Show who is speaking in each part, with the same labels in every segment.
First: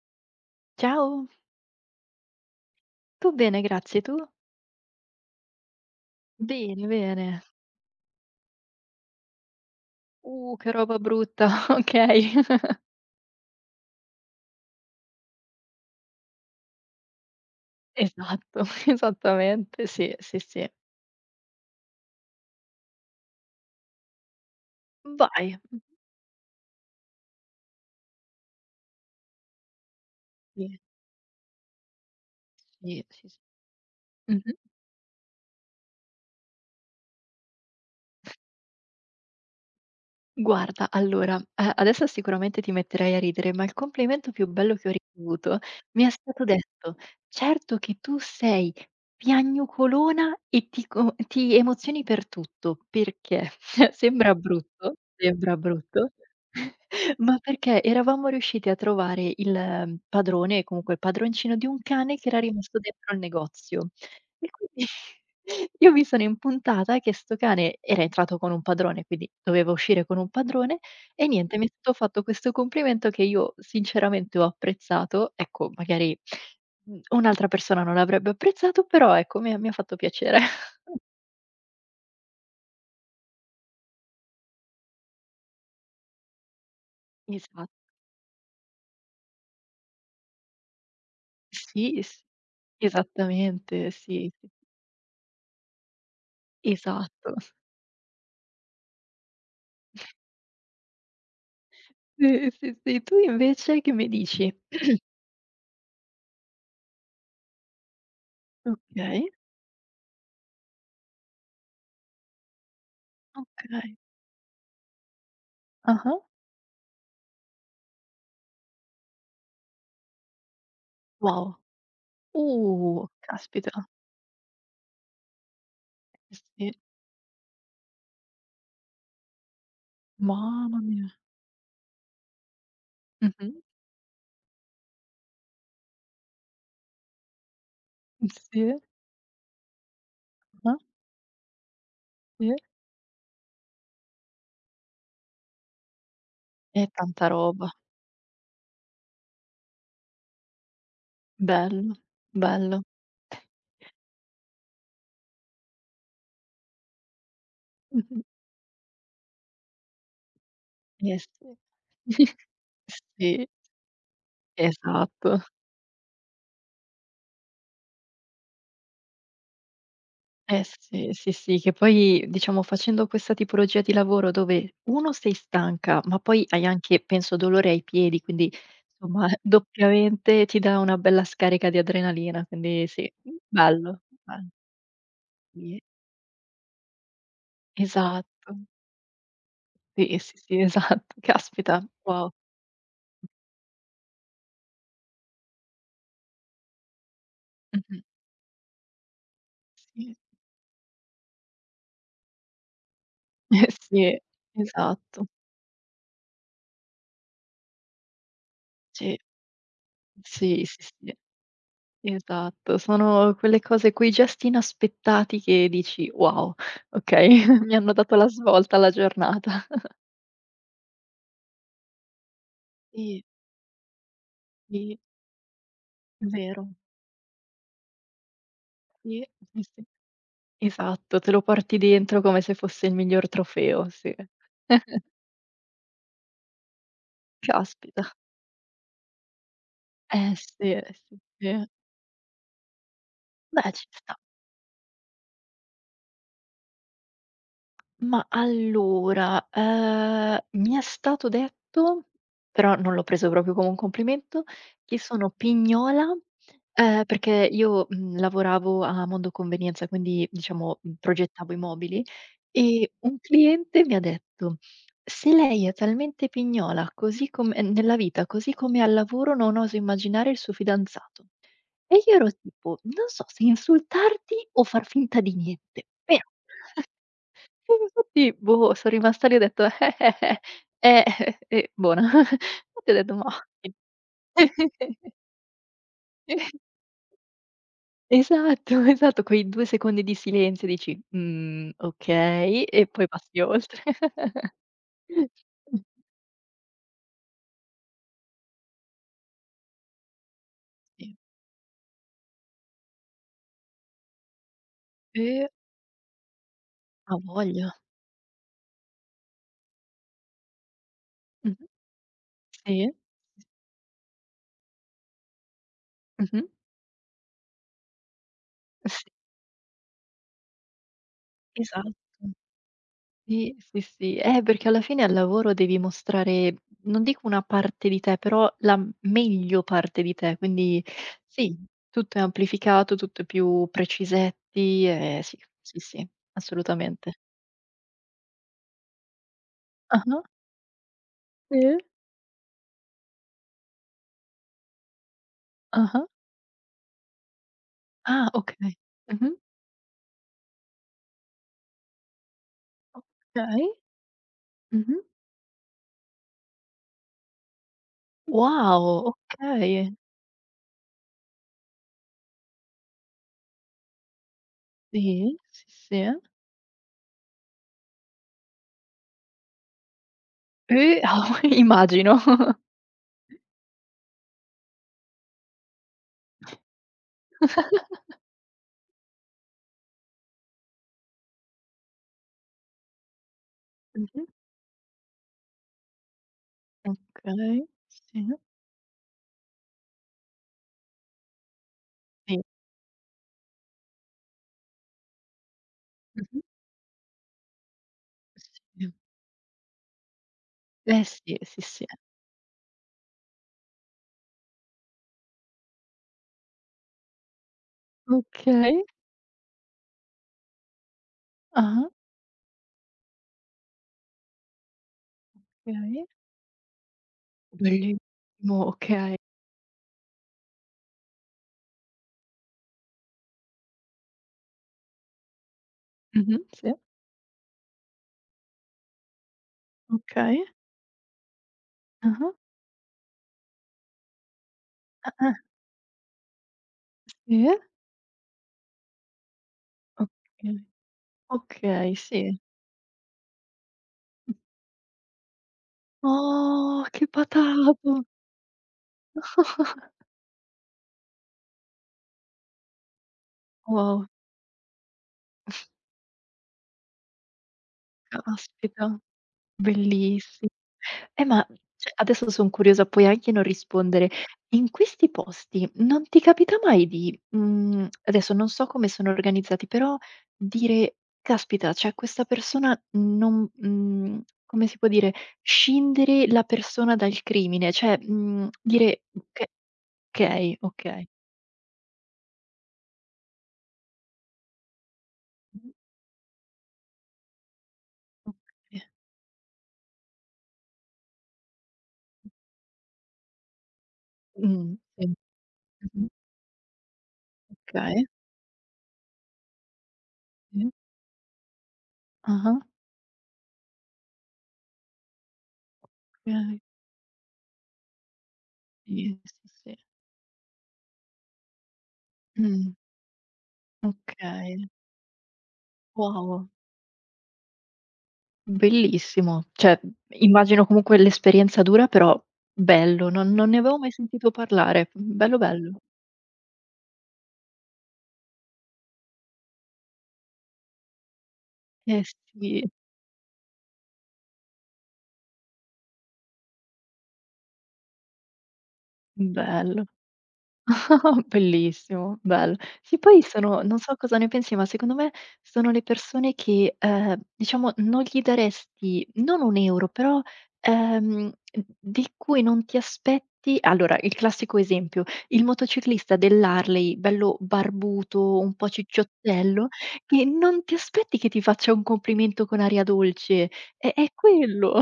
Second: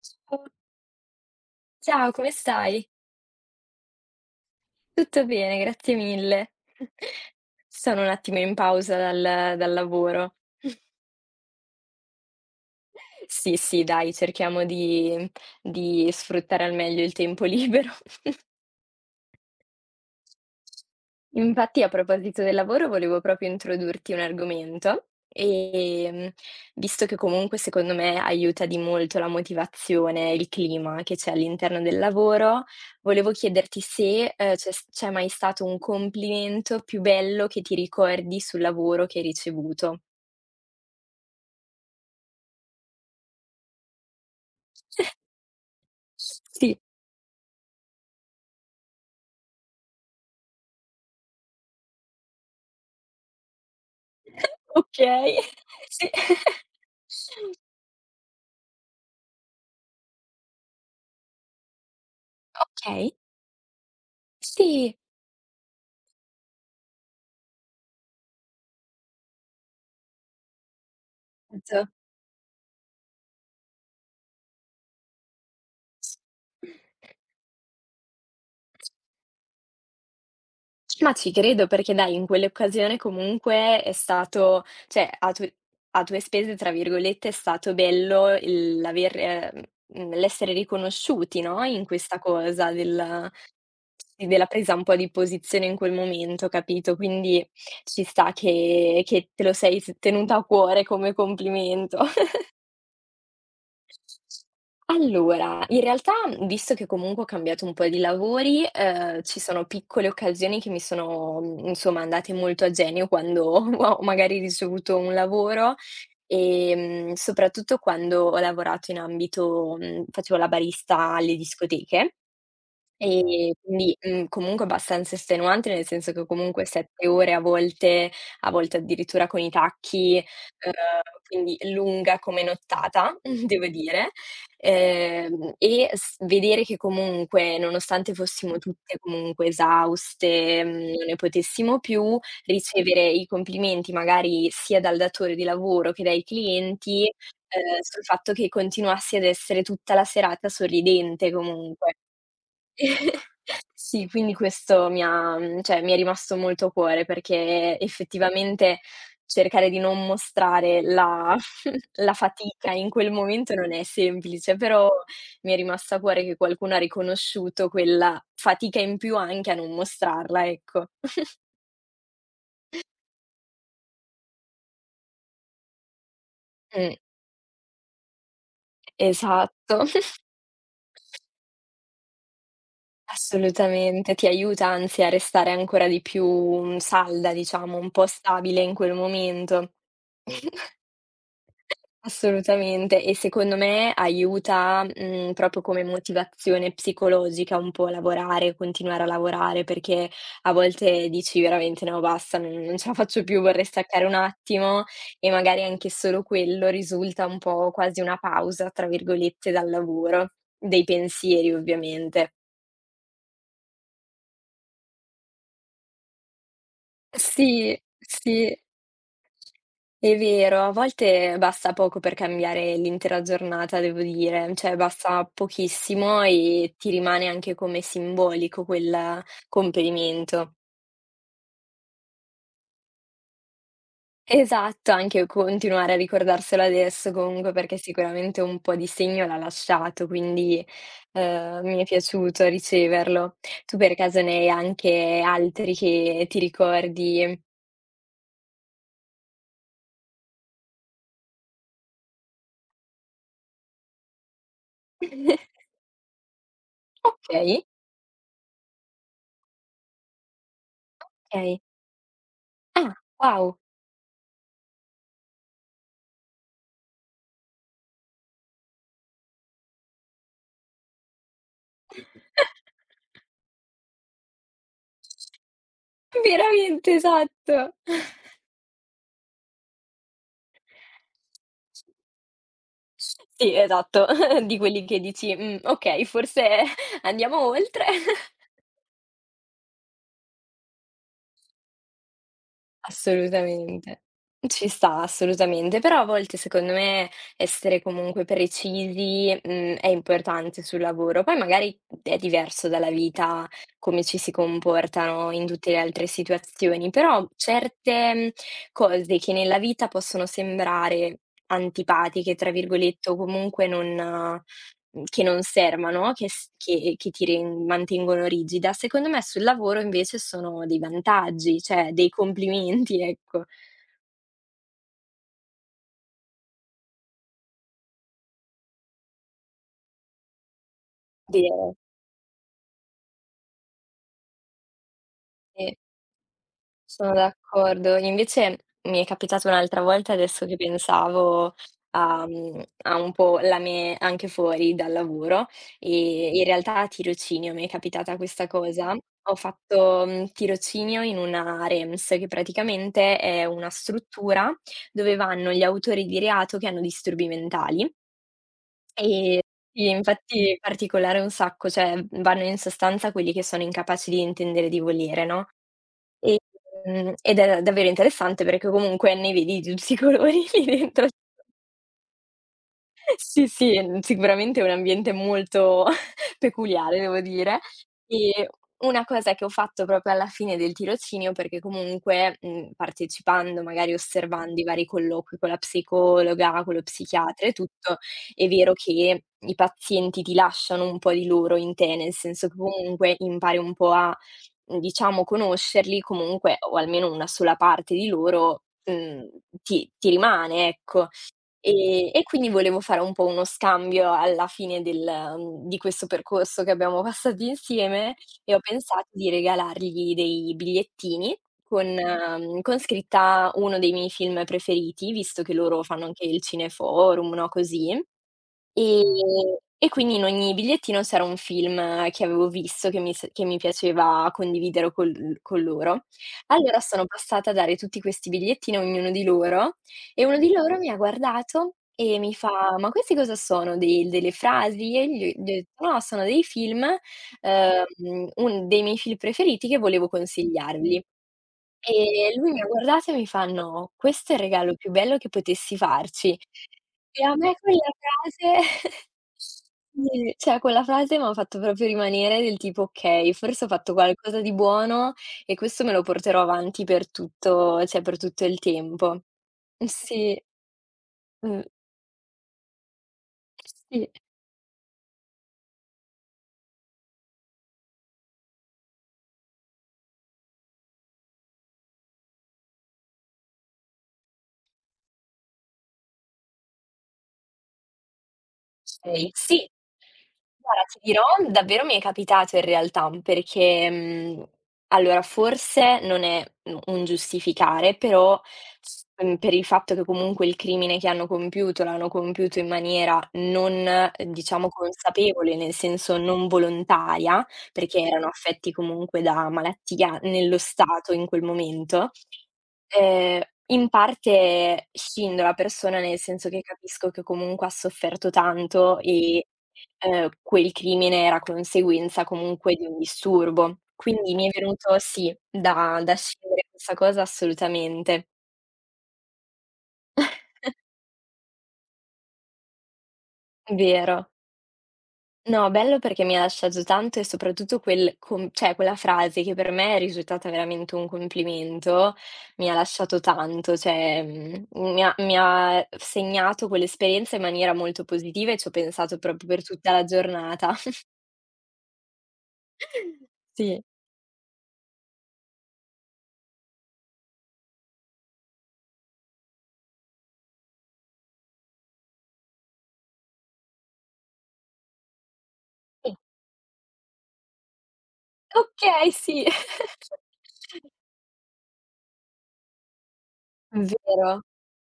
Speaker 1: Ciao,
Speaker 2: Ciao,
Speaker 1: ciao, come stai?
Speaker 2: tu bene, grazie, tu?
Speaker 1: Tutto bene, grazie mille.
Speaker 2: Bene, bene.
Speaker 1: Sono un attimo in pausa dal lavoro.
Speaker 2: Che roba brutta, okay.
Speaker 1: Sì, sì, dai, cerchiamo di sfruttare al meglio il tempo libero.
Speaker 2: Esatto, esattamente, sì, sì, sì.
Speaker 1: Infatti a proposito del lavoro volevo proprio introdurti un argomento,
Speaker 2: Vai.
Speaker 1: visto che comunque secondo me aiuta di molto la motivazione, il
Speaker 2: Sì,
Speaker 1: clima che c'è all'interno del lavoro,
Speaker 2: sì, sì,
Speaker 1: volevo
Speaker 2: sì.
Speaker 1: chiederti se,
Speaker 2: Mh-mh.
Speaker 1: c'è mai stato un complimento più bello che ti ricordi sul lavoro che hai ricevuto.
Speaker 2: Guarda, allora, a adesso sicuramente ti metterai a ridere, ma il complimento più bello che ho ricevuto mi è stato
Speaker 1: Sì.
Speaker 2: detto: "Certo che tu sei piagnucolona e ti emozioni per tutto". Perché?
Speaker 1: Okay,
Speaker 2: Sembra
Speaker 1: sì.
Speaker 2: brutto, ma perché eravamo riusciti a trovare il padrone, comunque il padroncino di un cane che era rimasto
Speaker 1: Okay,
Speaker 2: dentro al negozio. E quindi
Speaker 1: sì,
Speaker 2: io mi sono impuntata che 'sto cane era entrato con un padrone, quindi doveva uscire con un padrone, e niente, mi è
Speaker 1: certo.
Speaker 2: stato fatto questo complimento che io sinceramente ho apprezzato. Ecco, magari, un'altra persona non l'avrebbe apprezzato, però ecco, mi ha fatto piacere.
Speaker 1: Ma ci credo perché dai, in quell'occasione comunque è stato cioè a tue spese, tra virgolette, è
Speaker 2: Esa
Speaker 1: stato bello il l'aver l'essere riconosciuti, no, in
Speaker 2: Sì,
Speaker 1: questa
Speaker 2: s
Speaker 1: cosa del
Speaker 2: esattamente,
Speaker 1: sì,
Speaker 2: sì,
Speaker 1: della
Speaker 2: sì.
Speaker 1: presa un po' di posizione in quel momento, capito?
Speaker 2: Esatto.
Speaker 1: Quindi ci sta che te lo sei s tenuta a cuore come complimento.
Speaker 2: Sì, sì, sì. Tu invece che mi dici?
Speaker 1: Allora, in realtà, visto che comunque ho cambiato un po' di lavori,
Speaker 2: Okay,
Speaker 1: ci sono piccole occasioni che mi sono, insomma andate molto a genio quando
Speaker 2: okay.
Speaker 1: ho magari ricevuto un lavoro,
Speaker 2: Ah-ah.
Speaker 1: soprattutto quando ho lavorato in ambito facevo la barista alle
Speaker 2: Wow.
Speaker 1: discoteche. Ehm,
Speaker 2: Caspita.
Speaker 1: quindi, mhmm, comunque abbastanza estenuante, nel senso che comunque
Speaker 2: Sì,
Speaker 1: 7 ore a volte addirittura con i tacchi,
Speaker 2: mamma mia.
Speaker 1: quindi lunga come nottata,
Speaker 2: Mh-mh.
Speaker 1: devo dire. E s vedere che comunque, nonostante fossimo
Speaker 2: Sì,
Speaker 1: tutte comunque esauste,
Speaker 2: ah-ah,
Speaker 1: non ne potessimo più,
Speaker 2: sì.
Speaker 1: ricevere i complimenti magari sia dal datore di lavoro che dai
Speaker 2: E
Speaker 1: clienti,
Speaker 2: tanta roba.
Speaker 1: sul fatto che continuassi ad essere tutta la serata sorridente comunque.
Speaker 2: Bello, bello.
Speaker 1: Sì, quindi questo cioè mi è rimasto molto a cuore perché
Speaker 2: Mh-mh.
Speaker 1: effettivamente cercare di non mostrare
Speaker 2: Eh
Speaker 1: la
Speaker 2: sì.
Speaker 1: la fatica in quel
Speaker 2: Sì,
Speaker 1: momento non è semplice, però
Speaker 2: esatto.
Speaker 1: mi è rimasto a cuore che qualcuno ha riconosciuto quella fatica in più anche a non mostrarla,
Speaker 2: Eh
Speaker 1: ecco.
Speaker 2: sì, sì, sì, che poi diciamo facendo questa tipologia di lavoro dove uno sei stanca, ma poi hai
Speaker 1: Mh,
Speaker 2: anche penso dolore ai piedi, quindi insomma
Speaker 1: esatto,
Speaker 2: doppiamente ti dà una bella scarica di adrenalina, quindi sì, bello,
Speaker 1: assolutamente. Ti
Speaker 2: bello.
Speaker 1: aiuta anzi a restare
Speaker 2: Sì,
Speaker 1: ancora di più, salda diciamo, un po'
Speaker 2: esatto.
Speaker 1: stabile in quel momento.
Speaker 2: Sì, sì, sì, esatto. Caspita, wow.
Speaker 1: Assolutamente e secondo me aiuta, proprio come motivazione psicologica un po' a
Speaker 2: Mh-mh.
Speaker 1: lavorare, continuare a lavorare, perché
Speaker 2: Sì.
Speaker 1: a volte dici veramente: "No basta, non ce la faccio più,
Speaker 2: Eh
Speaker 1: vorrei staccare un
Speaker 2: sì,
Speaker 1: attimo",
Speaker 2: esatto.
Speaker 1: e magari anche solo quello risulta un po' quasi una "pausa" tra
Speaker 2: Sì,
Speaker 1: virgolette dal lavoro,
Speaker 2: sì,
Speaker 1: dei
Speaker 2: sì,
Speaker 1: pensieri
Speaker 2: sì,
Speaker 1: ovviamente.
Speaker 2: esatto. Sono quelle cose, quei gesti inaspettati che dici: "Wow, okay, mi
Speaker 1: Sì,
Speaker 2: hanno dato la
Speaker 1: sì.
Speaker 2: svolta alla giornata."
Speaker 1: È vero, a volte basta poco per cambiare l'intera
Speaker 2: Sì,
Speaker 1: giornata, devo dire, cioè
Speaker 2: sì,
Speaker 1: basta pochissimo
Speaker 2: è vero.
Speaker 1: e ti rimane anche come simbolico quel
Speaker 2: Sì, sì, sì.
Speaker 1: compimento.
Speaker 2: Esatto, te lo porti dentro come se fosse il miglior trofeo, sì.
Speaker 1: Esatto, anche continuare a ricordarselo adesso comunque perché
Speaker 2: Caspita.
Speaker 1: sicuramente un po' di segno l'ha lasciato, quindi
Speaker 2: Sì, eh sì, sì.
Speaker 1: mi è piaciuto riceverlo.
Speaker 2: Beh,
Speaker 1: Tu
Speaker 2: ci
Speaker 1: per
Speaker 2: sta.
Speaker 1: caso ne hai anche altri che ti ricordi?
Speaker 2: Ma allora, mi è stato detto, però non l'ho preso proprio come un complimento, che sono pignola,
Speaker 1: Ok,
Speaker 2: perché io, lavoravo a Mondo Convenienza, quindi diciamo, progettavo i
Speaker 1: ok.
Speaker 2: mobili
Speaker 1: Ah,
Speaker 2: e un
Speaker 1: wow.
Speaker 2: cliente mi ha detto: "Se lei è talmente pignola così com nella vita, così come al lavoro, non oso immaginare il suo fidanzato". E io ero tipo: "Non so se insultarti o far finta di niente, però".
Speaker 1: Veramente, esatto.
Speaker 2: E infatti, boh, son rimasta lì e ho detto: buona". Infatti ho detto: "Mah".
Speaker 1: Sì, esatto, di quelli che dici: okay, forse andiamo oltre".
Speaker 2: Esatto, esatto, quei due secondi di silenzio dici: "Mhmm, okay", e poi passi oltre.
Speaker 1: Assolutamente. Ci sta assolutamente, però a volte secondo me essere comunque precisi, è importante sul lavoro. Poi magari è diverso dalla vita come ci si comportano
Speaker 2: Sì,
Speaker 1: in tutte le altre situazioni,
Speaker 2: a
Speaker 1: però
Speaker 2: voglia.
Speaker 1: certe, cose che nella vita possono sembrare
Speaker 2: Mh-mh.
Speaker 1: "antipatiche", tra
Speaker 2: Sì.
Speaker 1: virgolette, o comunque non Mhmm, che non servano, che
Speaker 2: Mh-mh.
Speaker 1: s che ti ren mantengono rigida, secondo
Speaker 2: Sì,
Speaker 1: me sul lavoro invece sono dei vantaggi, cioè dei
Speaker 2: esatto.
Speaker 1: complimenti, ecco.
Speaker 2: Sì, sì, sì. Perché alla fine al lavoro devi mostrare, non dico una parte di te, però la meglio parte di te, quindi
Speaker 1: De
Speaker 2: sì, tutto è amplificato, tutto è più precisetti, sì,
Speaker 1: eh,
Speaker 2: sì, sì,
Speaker 1: Sono
Speaker 2: assolutamente.
Speaker 1: d'accordo. Invece mi è capitato un'altra volta,
Speaker 2: Ah-ah,
Speaker 1: adesso che pensavo
Speaker 2: sì,
Speaker 1: a un po' la me anche fuori dal lavoro,
Speaker 2: ah-ah.
Speaker 1: in realtà a tirocinio mi è capitata
Speaker 2: Ah,
Speaker 1: questa
Speaker 2: okay.
Speaker 1: cosa. Ho
Speaker 2: Mh-mh.
Speaker 1: fatto, tirocinio in una REMS, che praticamente è
Speaker 2: Okay.
Speaker 1: una struttura
Speaker 2: Mh-mh.
Speaker 1: dove vanno gli autori di reato che hanno disturbi mentali.
Speaker 2: Wow,
Speaker 1: Ehm, sì,
Speaker 2: okay.
Speaker 1: infatti è particolare un sacco, cioè vanno in sostanza quelli che sono incapaci di intendere e di volere,
Speaker 2: Sì,
Speaker 1: no?
Speaker 2: sì, sì.
Speaker 1: E ed è davvero interessante perché comunque ne vedi di tutti i colori lì dentro.
Speaker 2: Ah, immagino.
Speaker 1: Sì, sì, sicuramente è un ambiente molto peculiare, devo dire. E una cosa che ho fatto proprio alla fine del tirocinio, perché comunque, partecipando, magari
Speaker 2: Mh-mh.
Speaker 1: osservando i vari colloqui con la psicologa, con lo psichiatra e
Speaker 2: Okay.
Speaker 1: tutto,
Speaker 2: Sì,
Speaker 1: è vero che i pazienti ti lasciano un po' di loro in te, nel
Speaker 2: sì.
Speaker 1: senso che comunque impari un po' a, diciamo conoscerli,
Speaker 2: Mh-mh.
Speaker 1: comunque o almeno una sola parte di loro,
Speaker 2: Sì.
Speaker 1: ti rimane,
Speaker 2: Eh
Speaker 1: ecco.
Speaker 2: sì, sì, sì.
Speaker 1: E quindi volevo fare un po' uno scambio alla fine di questo percorso che abbiamo passato insieme e ho
Speaker 2: Okay.
Speaker 1: pensato di regalargli dei bigliettini con
Speaker 2: Ah-ah,
Speaker 1: mhmm, con scritta uno dei miei film preferiti, visto che loro fanno
Speaker 2: okay.
Speaker 1: anche il cineforum, no, così.
Speaker 2: Bellissimo, okay.
Speaker 1: E quindi in ogni bigliettino c'era un film che avevo visto, che mi piaceva condividere col con loro.
Speaker 2: Mh-mh, sì,
Speaker 1: Allora sono passata a dare tutti questi bigliettini a ognuno di loro, e uno
Speaker 2: okay.
Speaker 1: di loro mi ha guardato e mi
Speaker 2: Ah-ah,
Speaker 1: fa: "Ma questi cosa sono? Dei delle frasi?" E gli ho
Speaker 2: ah-ah,
Speaker 1: gli ho detto: "No, sono dei film,
Speaker 2: sì,
Speaker 1: un dei miei film preferiti che volevo
Speaker 2: okay,
Speaker 1: consigliarvi."
Speaker 2: okay,
Speaker 1: E
Speaker 2: sì.
Speaker 1: lui mi ha guardato e mi fa: "No, questo è il regalo più bello che potessi farci".
Speaker 2: Oh, che
Speaker 1: E a me quella
Speaker 2: patato!
Speaker 1: frase sì, cioè quella frase m'ha fatto proprio rimanere del tipo: "Okay, forse ho fatto
Speaker 2: Wow,
Speaker 1: qualcosa di buono e questo me lo porterò avanti per tutto cioè per tutto il
Speaker 2: caspita.
Speaker 1: tempo". Sì,
Speaker 2: Bellissi ma
Speaker 1: mh,
Speaker 2: cioè, adesso son curiosa, puoi anche non rispondere.
Speaker 1: sì.
Speaker 2: In questi posti non ti capita mai di adesso non so come sono organizzati, però dire: "Caspita, cioè questa persona non", come si può dire, scindere la persona dal crimine, cioè, dire:
Speaker 1: Okay. Sì.
Speaker 2: Okay,
Speaker 1: Guarda, ti
Speaker 2: okay".
Speaker 1: dirò, davvero mi è capitato in realtà, perché, allora
Speaker 2: Mh-mh,
Speaker 1: forse non è u un giustificare, però,
Speaker 2: okay.
Speaker 1: per il fatto che comunque il crimine che hanno compiuto l'hanno compiuto in maniera non, diciamo
Speaker 2: Sì.
Speaker 1: consapevole, nel
Speaker 2: Mh-mh,
Speaker 1: senso non volontaria, perché
Speaker 2: okay,
Speaker 1: erano affetti comunque da malattia nello
Speaker 2: sì.
Speaker 1: stato in quel momento.
Speaker 2: Ah-ah.
Speaker 1: Ehm, In parte scindo la persona, nel senso che
Speaker 2: Okay,
Speaker 1: capisco che comunque ha sofferto tanto
Speaker 2: sì,
Speaker 1: e,
Speaker 2: sì, sì.
Speaker 1: quel crimine era conseguenza
Speaker 2: Mh,
Speaker 1: comunque di un disturbo. Quindi mi è
Speaker 2: okay.
Speaker 1: venuto sì, da
Speaker 2: Wow,
Speaker 1: scindere questa cosa assolutamente.
Speaker 2: bellissimo. Cioè, immagino comunque l'esperienza dura, però bello, non ne avevo mai
Speaker 1: Vero.
Speaker 2: sentito parlare. Bello,
Speaker 1: No,
Speaker 2: bello.
Speaker 1: bello perché mi ha lasciato tanto e soprattutto quel com cioè quella frase che per me è risultata veramente un
Speaker 2: Eh
Speaker 1: complimento,
Speaker 2: sì,
Speaker 1: mi ha lasciato tanto, cioè, mi ha segnato quell'esperienza in maniera molto positiva e ci ho pensato proprio per
Speaker 2: bello.
Speaker 1: tutta la giornata.
Speaker 2: Oh, bellissimo, bello. Sì, poi sono non
Speaker 1: Sì.
Speaker 2: so cosa ne pensi, ma secondo me sono le persone che, diciamo non gli daresti non un euro, però, ehm, di cui non ti aspetti allora, il classico esempio, il
Speaker 1: Sì.
Speaker 2: motociclista dell'Harley, bello barbuto, un po'
Speaker 1: Okay, sì.
Speaker 2: cicciottello, che non ti aspetti che ti faccia un complimento con aria dolce, è
Speaker 1: Vero.
Speaker 2: quello.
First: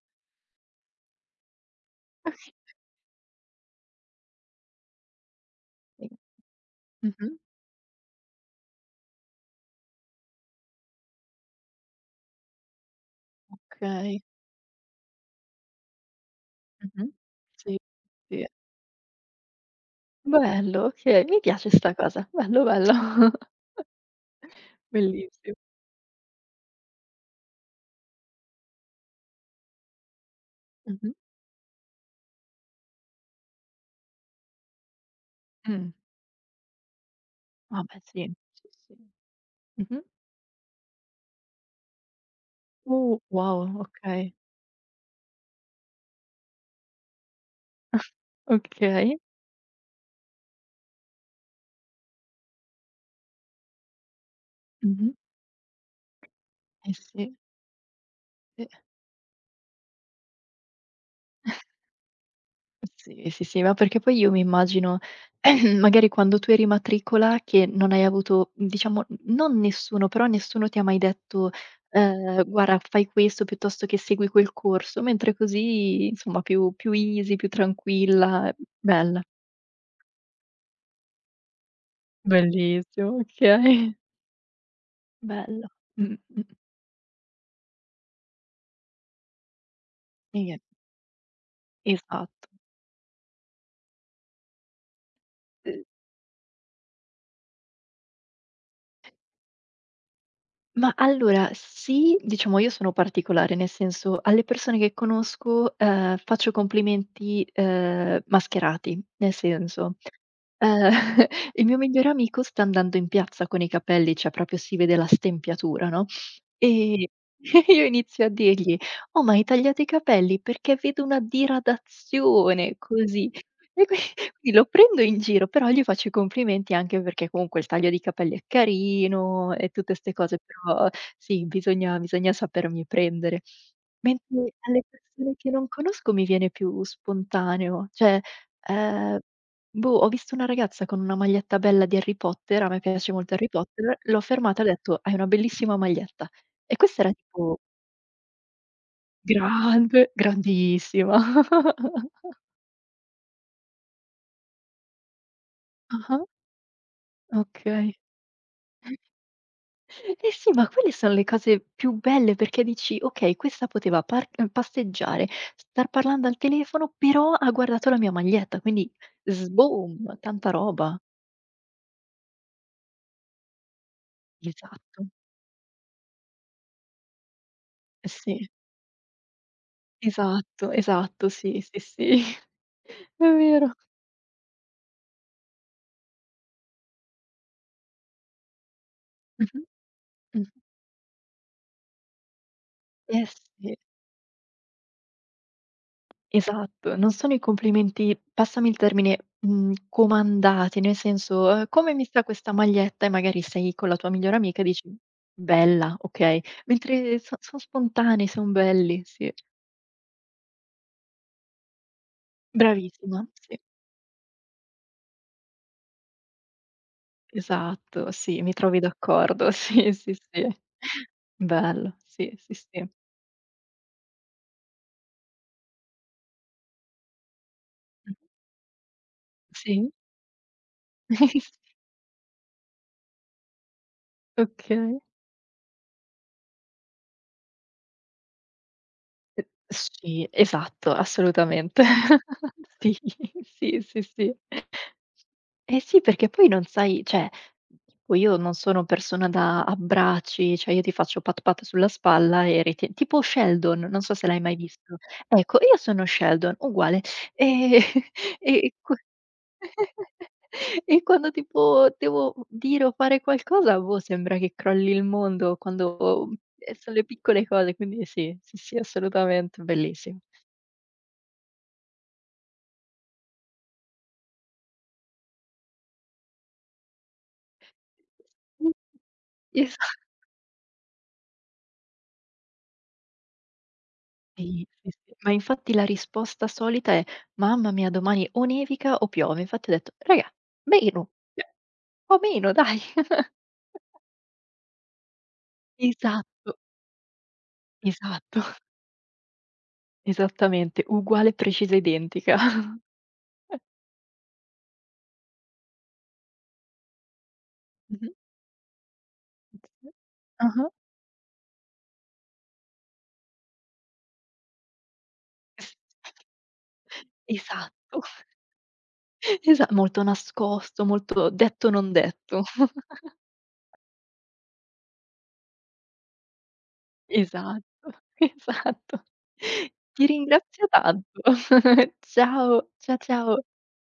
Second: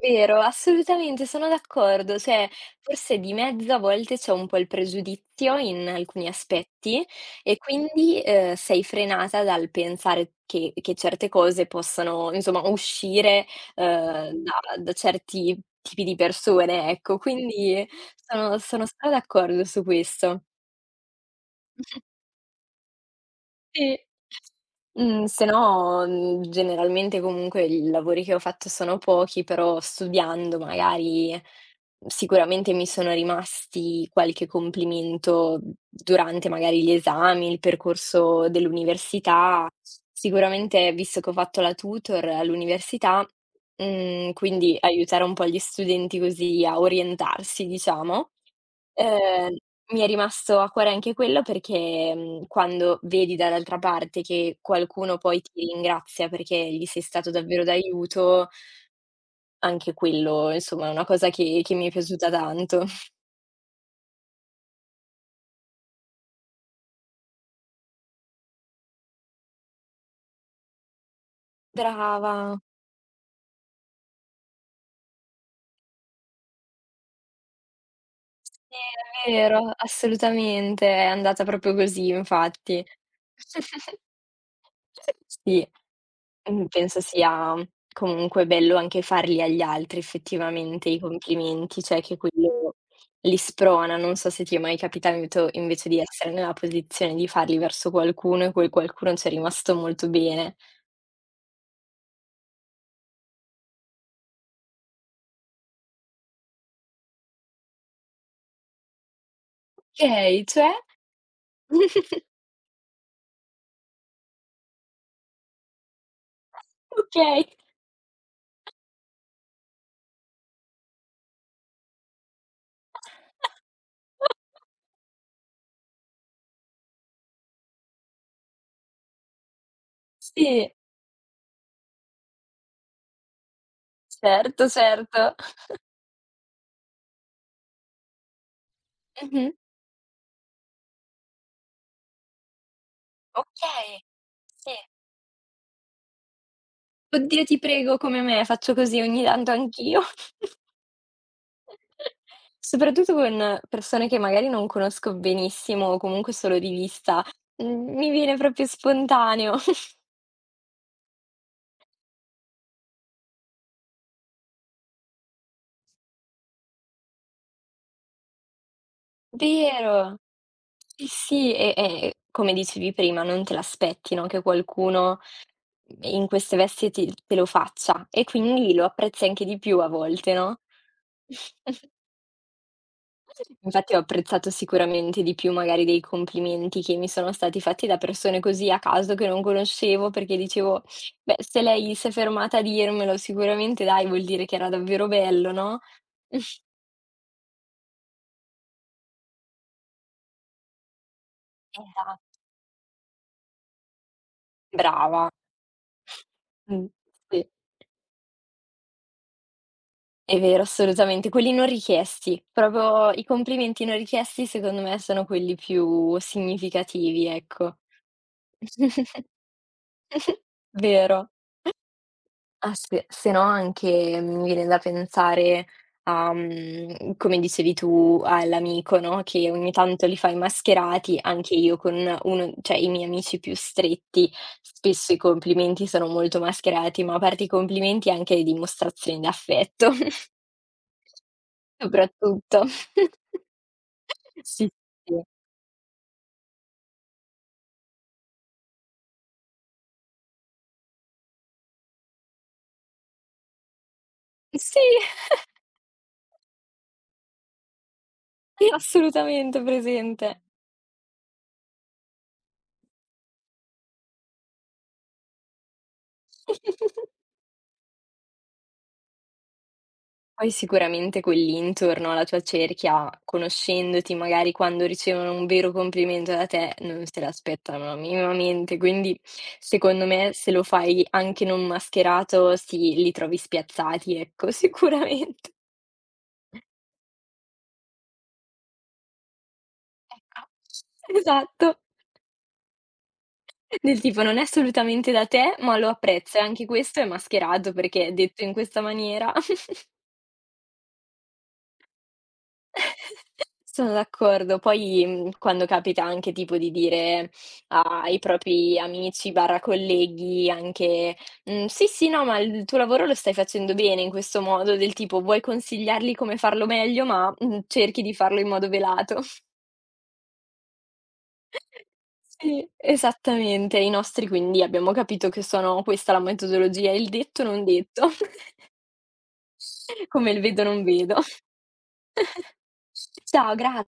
Speaker 1: Vero, assolutamente, sono d'accordo. Cioè, forse di mezzo a volte c'è un po' il pregiudizio in
Speaker 2: Sì.
Speaker 1: alcuni aspetti
Speaker 2: Mh-mh.
Speaker 1: e quindi, sei frenata dal pensare che certe cose possono, insomma, uscire,
Speaker 2: Okay.
Speaker 1: ehm, da da certi tipi di persone,
Speaker 2: Mh-mh.
Speaker 1: ecco.
Speaker 2: Sì,
Speaker 1: Quindi
Speaker 2: sì.
Speaker 1: sono stra d'accordo su questo.
Speaker 2: Bello, okay, mi piace sta cosa. Bello, bello.
Speaker 1: Sì. Mhmm, se
Speaker 2: Bellissi
Speaker 1: no, mhmm, generalmente comunque i lavori che ho fatto sono pochi, però studiando
Speaker 2: Mh-mh.
Speaker 1: magari sicuramente mi sono rimasti qualche complimento
Speaker 2: Mh.
Speaker 1: durante magari gli esami, il
Speaker 2: Vabbè sì,
Speaker 1: percorso
Speaker 2: sì, sì.
Speaker 1: dell'università.
Speaker 2: Mh-mh.
Speaker 1: Sicuramente, visto che ho fatto la tutor all'università,
Speaker 2: Wow, okay,
Speaker 1: quindi aiutare un po' gli studenti così a orientarsi, diciamo.
Speaker 2: okay.
Speaker 1: Ehm, Mi è rimasto a cuore anche quello perché, quando vedi dall'altra parte che
Speaker 2: Mh-mh.
Speaker 1: qualcuno poi ti ringrazia perché gli
Speaker 2: Eh
Speaker 1: sei
Speaker 2: sì,
Speaker 1: stato
Speaker 2: sì.
Speaker 1: davvero d'aiuto, anche quello insomma è una cosa che mi è piaciuta tanto.
Speaker 2: Sì, sì, sì, ma perché poi io mi immagino magari quando tu eri in matricola che non hai avuto, diciamo, non nessuno, però nessuno ti ha mai detto,
Speaker 1: Brava,
Speaker 2: ehm: "Guarda fai questo piuttosto che segui quel corso", mentre così insomma più easy, più tranquilla,
Speaker 1: sì,
Speaker 2: bella.
Speaker 1: è vero, assolutamente, è andata proprio così infatti.
Speaker 2: Bellissimo, okay.
Speaker 1: Sì.
Speaker 2: Bello. Mh, mh.
Speaker 1: Penso sia comunque bello anche farli agli altri
Speaker 2: Sì,
Speaker 1: effettivamente i complimenti, cioè che
Speaker 2: esatto.
Speaker 1: quello li sprona. Non so se ti è mai capitato
Speaker 2: Uhm,
Speaker 1: invece di essere nella posizione di farli verso qualcuno e quel qualcuno ci è rimasto molto bene.
Speaker 2: ma allora sì, diciamo io sono particolare, nel senso alle persone che conosco, faccio complimenti, mascherati, nel senso.
Speaker 1: "Okay, cioè?"
Speaker 2: Ehm, il mio migliore amico sta andando in piazza con i capelli, cioè proprio si vede la stempiatura, no, e
Speaker 1: "Okay."
Speaker 2: io inizio a dirgli: "Oh, ma hai tagliato i capelli perché vedo una diradazione", così. E qui quindi lo prendo in giro, però gli faccio i complimenti anche perché comunque il taglio di capelli è carino e tutte 'ste cose,
Speaker 1: Sì,
Speaker 2: però sì, bisogna sapermi prendere. Mentre
Speaker 1: certo,
Speaker 2: alle
Speaker 1: certo.
Speaker 2: persone che non conosco mi viene più spontaneo, cioè, ehm,
Speaker 1: Mh-mh.
Speaker 2: boh, ho visto una ragazza con una maglietta bella di Harry Potter, a me piace molto Harry Potter,
Speaker 1: "Okay."
Speaker 2: l'ho fermata e ho
Speaker 1: Sì.
Speaker 2: detto: "Hai una bellissima maglietta". E questa era
Speaker 1: "Oddio ti
Speaker 2: tipo
Speaker 1: prego come me, faccio così ogni tanto anch'io."
Speaker 2: grande, grandissima.
Speaker 1: Soprattutto con persone che magari non conosco benissimo o
Speaker 2: Ah-ah,
Speaker 1: comunque solo di vista,
Speaker 2: okay.
Speaker 1: mi viene proprio spontaneo.
Speaker 2: Eh sì, ma quelle son le cose più belle perché dici: "Okay, questa poteva par passeggiare, star parlando al telefono, però ha guardato la mia maglietta, quindi
Speaker 1: Vero,
Speaker 2: sboom, tanta roba".
Speaker 1: sì, sì, e come dicevi prima, non te l'aspetti, no, che
Speaker 2: Esatto,
Speaker 1: qualcuno in queste vesti ti te lo faccia
Speaker 2: eh
Speaker 1: e
Speaker 2: sì,
Speaker 1: quindi lo apprezzi anche di più a volte, no?
Speaker 2: esatto, esatto, sì, sì, sì, è vero.
Speaker 1: Infatti ho apprezzato sicuramente di più magari dei complimenti che mi sono stati fatti da persone così a caso che non
Speaker 2: Mh-mh,
Speaker 1: conoscevo, perché
Speaker 2: mh.
Speaker 1: dicevo: "Beh, se lei s'è fermata a dirmelo
Speaker 2: Eh sì,
Speaker 1: sicuramente dai, vuol dire che era davvero bello, no?"
Speaker 2: esatto, non sono i complimenti, passami il termine, comandati, nel senso: come
Speaker 1: Esa
Speaker 2: mi sta questa maglietta?" E magari sei con la tua migliore amica e dici:
Speaker 1: Brava.
Speaker 2: "Bella", okay,
Speaker 1: Mh,
Speaker 2: mentre
Speaker 1: sì,
Speaker 2: son spontanei, son belli, sì.
Speaker 1: è vero, assolutamente. Quelli non richiesti, proprio i
Speaker 2: Bravissima, sì,
Speaker 1: complimenti non richiesti secondo me sono quelli più significativi, ecco.
Speaker 2: esatto, sì, mi trovi d'accordo, sì, sì, sì.
Speaker 1: Vero.
Speaker 2: Bello, sì, sì,
Speaker 1: Ah,
Speaker 2: sì.
Speaker 1: se no anche mi viene da pensare a, come dicevi
Speaker 2: Mh-mh.
Speaker 1: tu all'amico, no, che ogni
Speaker 2: Sì?
Speaker 1: tanto li fai mascherati, anche io con uno cioè i miei amici più stretti,
Speaker 2: Okay.
Speaker 1: spesso i complimenti sono molto mascherati, ma a parte i complimenti anche le dimostrazioni
Speaker 2: E
Speaker 1: d'affetto
Speaker 2: sì, esatto, assolutamente.
Speaker 1: soprattutto.
Speaker 2: Sì, sì, sì, sì.
Speaker 1: Sì, sì.
Speaker 2: Eh sì, perché poi non sai cioè, tipo io non sono persona da abbracci, cioè io ti faccio pat pat sulla spalla e riti tipo Sheldon, non so se l'hai mai visto. Ecco, io sono Sheldon, uguale. Ehm,
Speaker 1: Sì,
Speaker 2: e qu
Speaker 1: assolutamente presente.
Speaker 2: E quando tipo devo dire o fare qualcosa, boh, sembra che crolli il mondo quando sono le piccole cose, quindi sì, sì, sì, assolutamente, bellissimo.
Speaker 1: Poi sicuramente quelli intorno alla tua cerchia, conoscendoti, magari quando ricevono un vero complimento da te, non se l'aspettano
Speaker 2: Mh.
Speaker 1: minimamente. Quindi,
Speaker 2: Esa
Speaker 1: secondo me, se lo fai anche non mascherato, sì, li trovi spiazzati, ecco,
Speaker 2: Sì, sì, sì. Ma
Speaker 1: sicuramente.
Speaker 2: infatti la risposta solita è: "Mamma mia, domani o nevica o piove". Infatti ho detto: "Raga, meno,
Speaker 1: Ecco.
Speaker 2: cioè un
Speaker 1: Esatto.
Speaker 2: po' meno dai".
Speaker 1: Del tipo: "Non è assolutamente da te, ma lo apprezzo." E
Speaker 2: Esatto,
Speaker 1: anche questo è mascherato, perché è
Speaker 2: esatto,
Speaker 1: detto in questa maniera.
Speaker 2: esattamente, uguale, precisa, identica.
Speaker 1: Sono d'accordo. Poi, quando capita anche tipo di dire
Speaker 2: Mh-mh.
Speaker 1: ai propri amici barra
Speaker 2: S
Speaker 1: colleghi
Speaker 2: Ah-ah.
Speaker 1: anche: "Mhmm, sì, sì, no, ma il tuo lavoro lo stai facendo bene", in questo modo del tipo vuoi
Speaker 2: S
Speaker 1: consigliargli come farlo meglio, ma, cerchi
Speaker 2: Esatto.
Speaker 1: di farlo in modo velato.
Speaker 2: Esa Molto nascosto, molto detto non detto.
Speaker 1: Sì, esattamente. I nostri quindi abbiamo capito che sono questa la metodologia, il detto non
Speaker 2: Esatto,
Speaker 1: detto,
Speaker 2: esatto. Ti
Speaker 1: come il vedo
Speaker 2: ringrazio
Speaker 1: non vedo.
Speaker 2: tanto. Ciao, ciao.
Speaker 1: Ciao, gra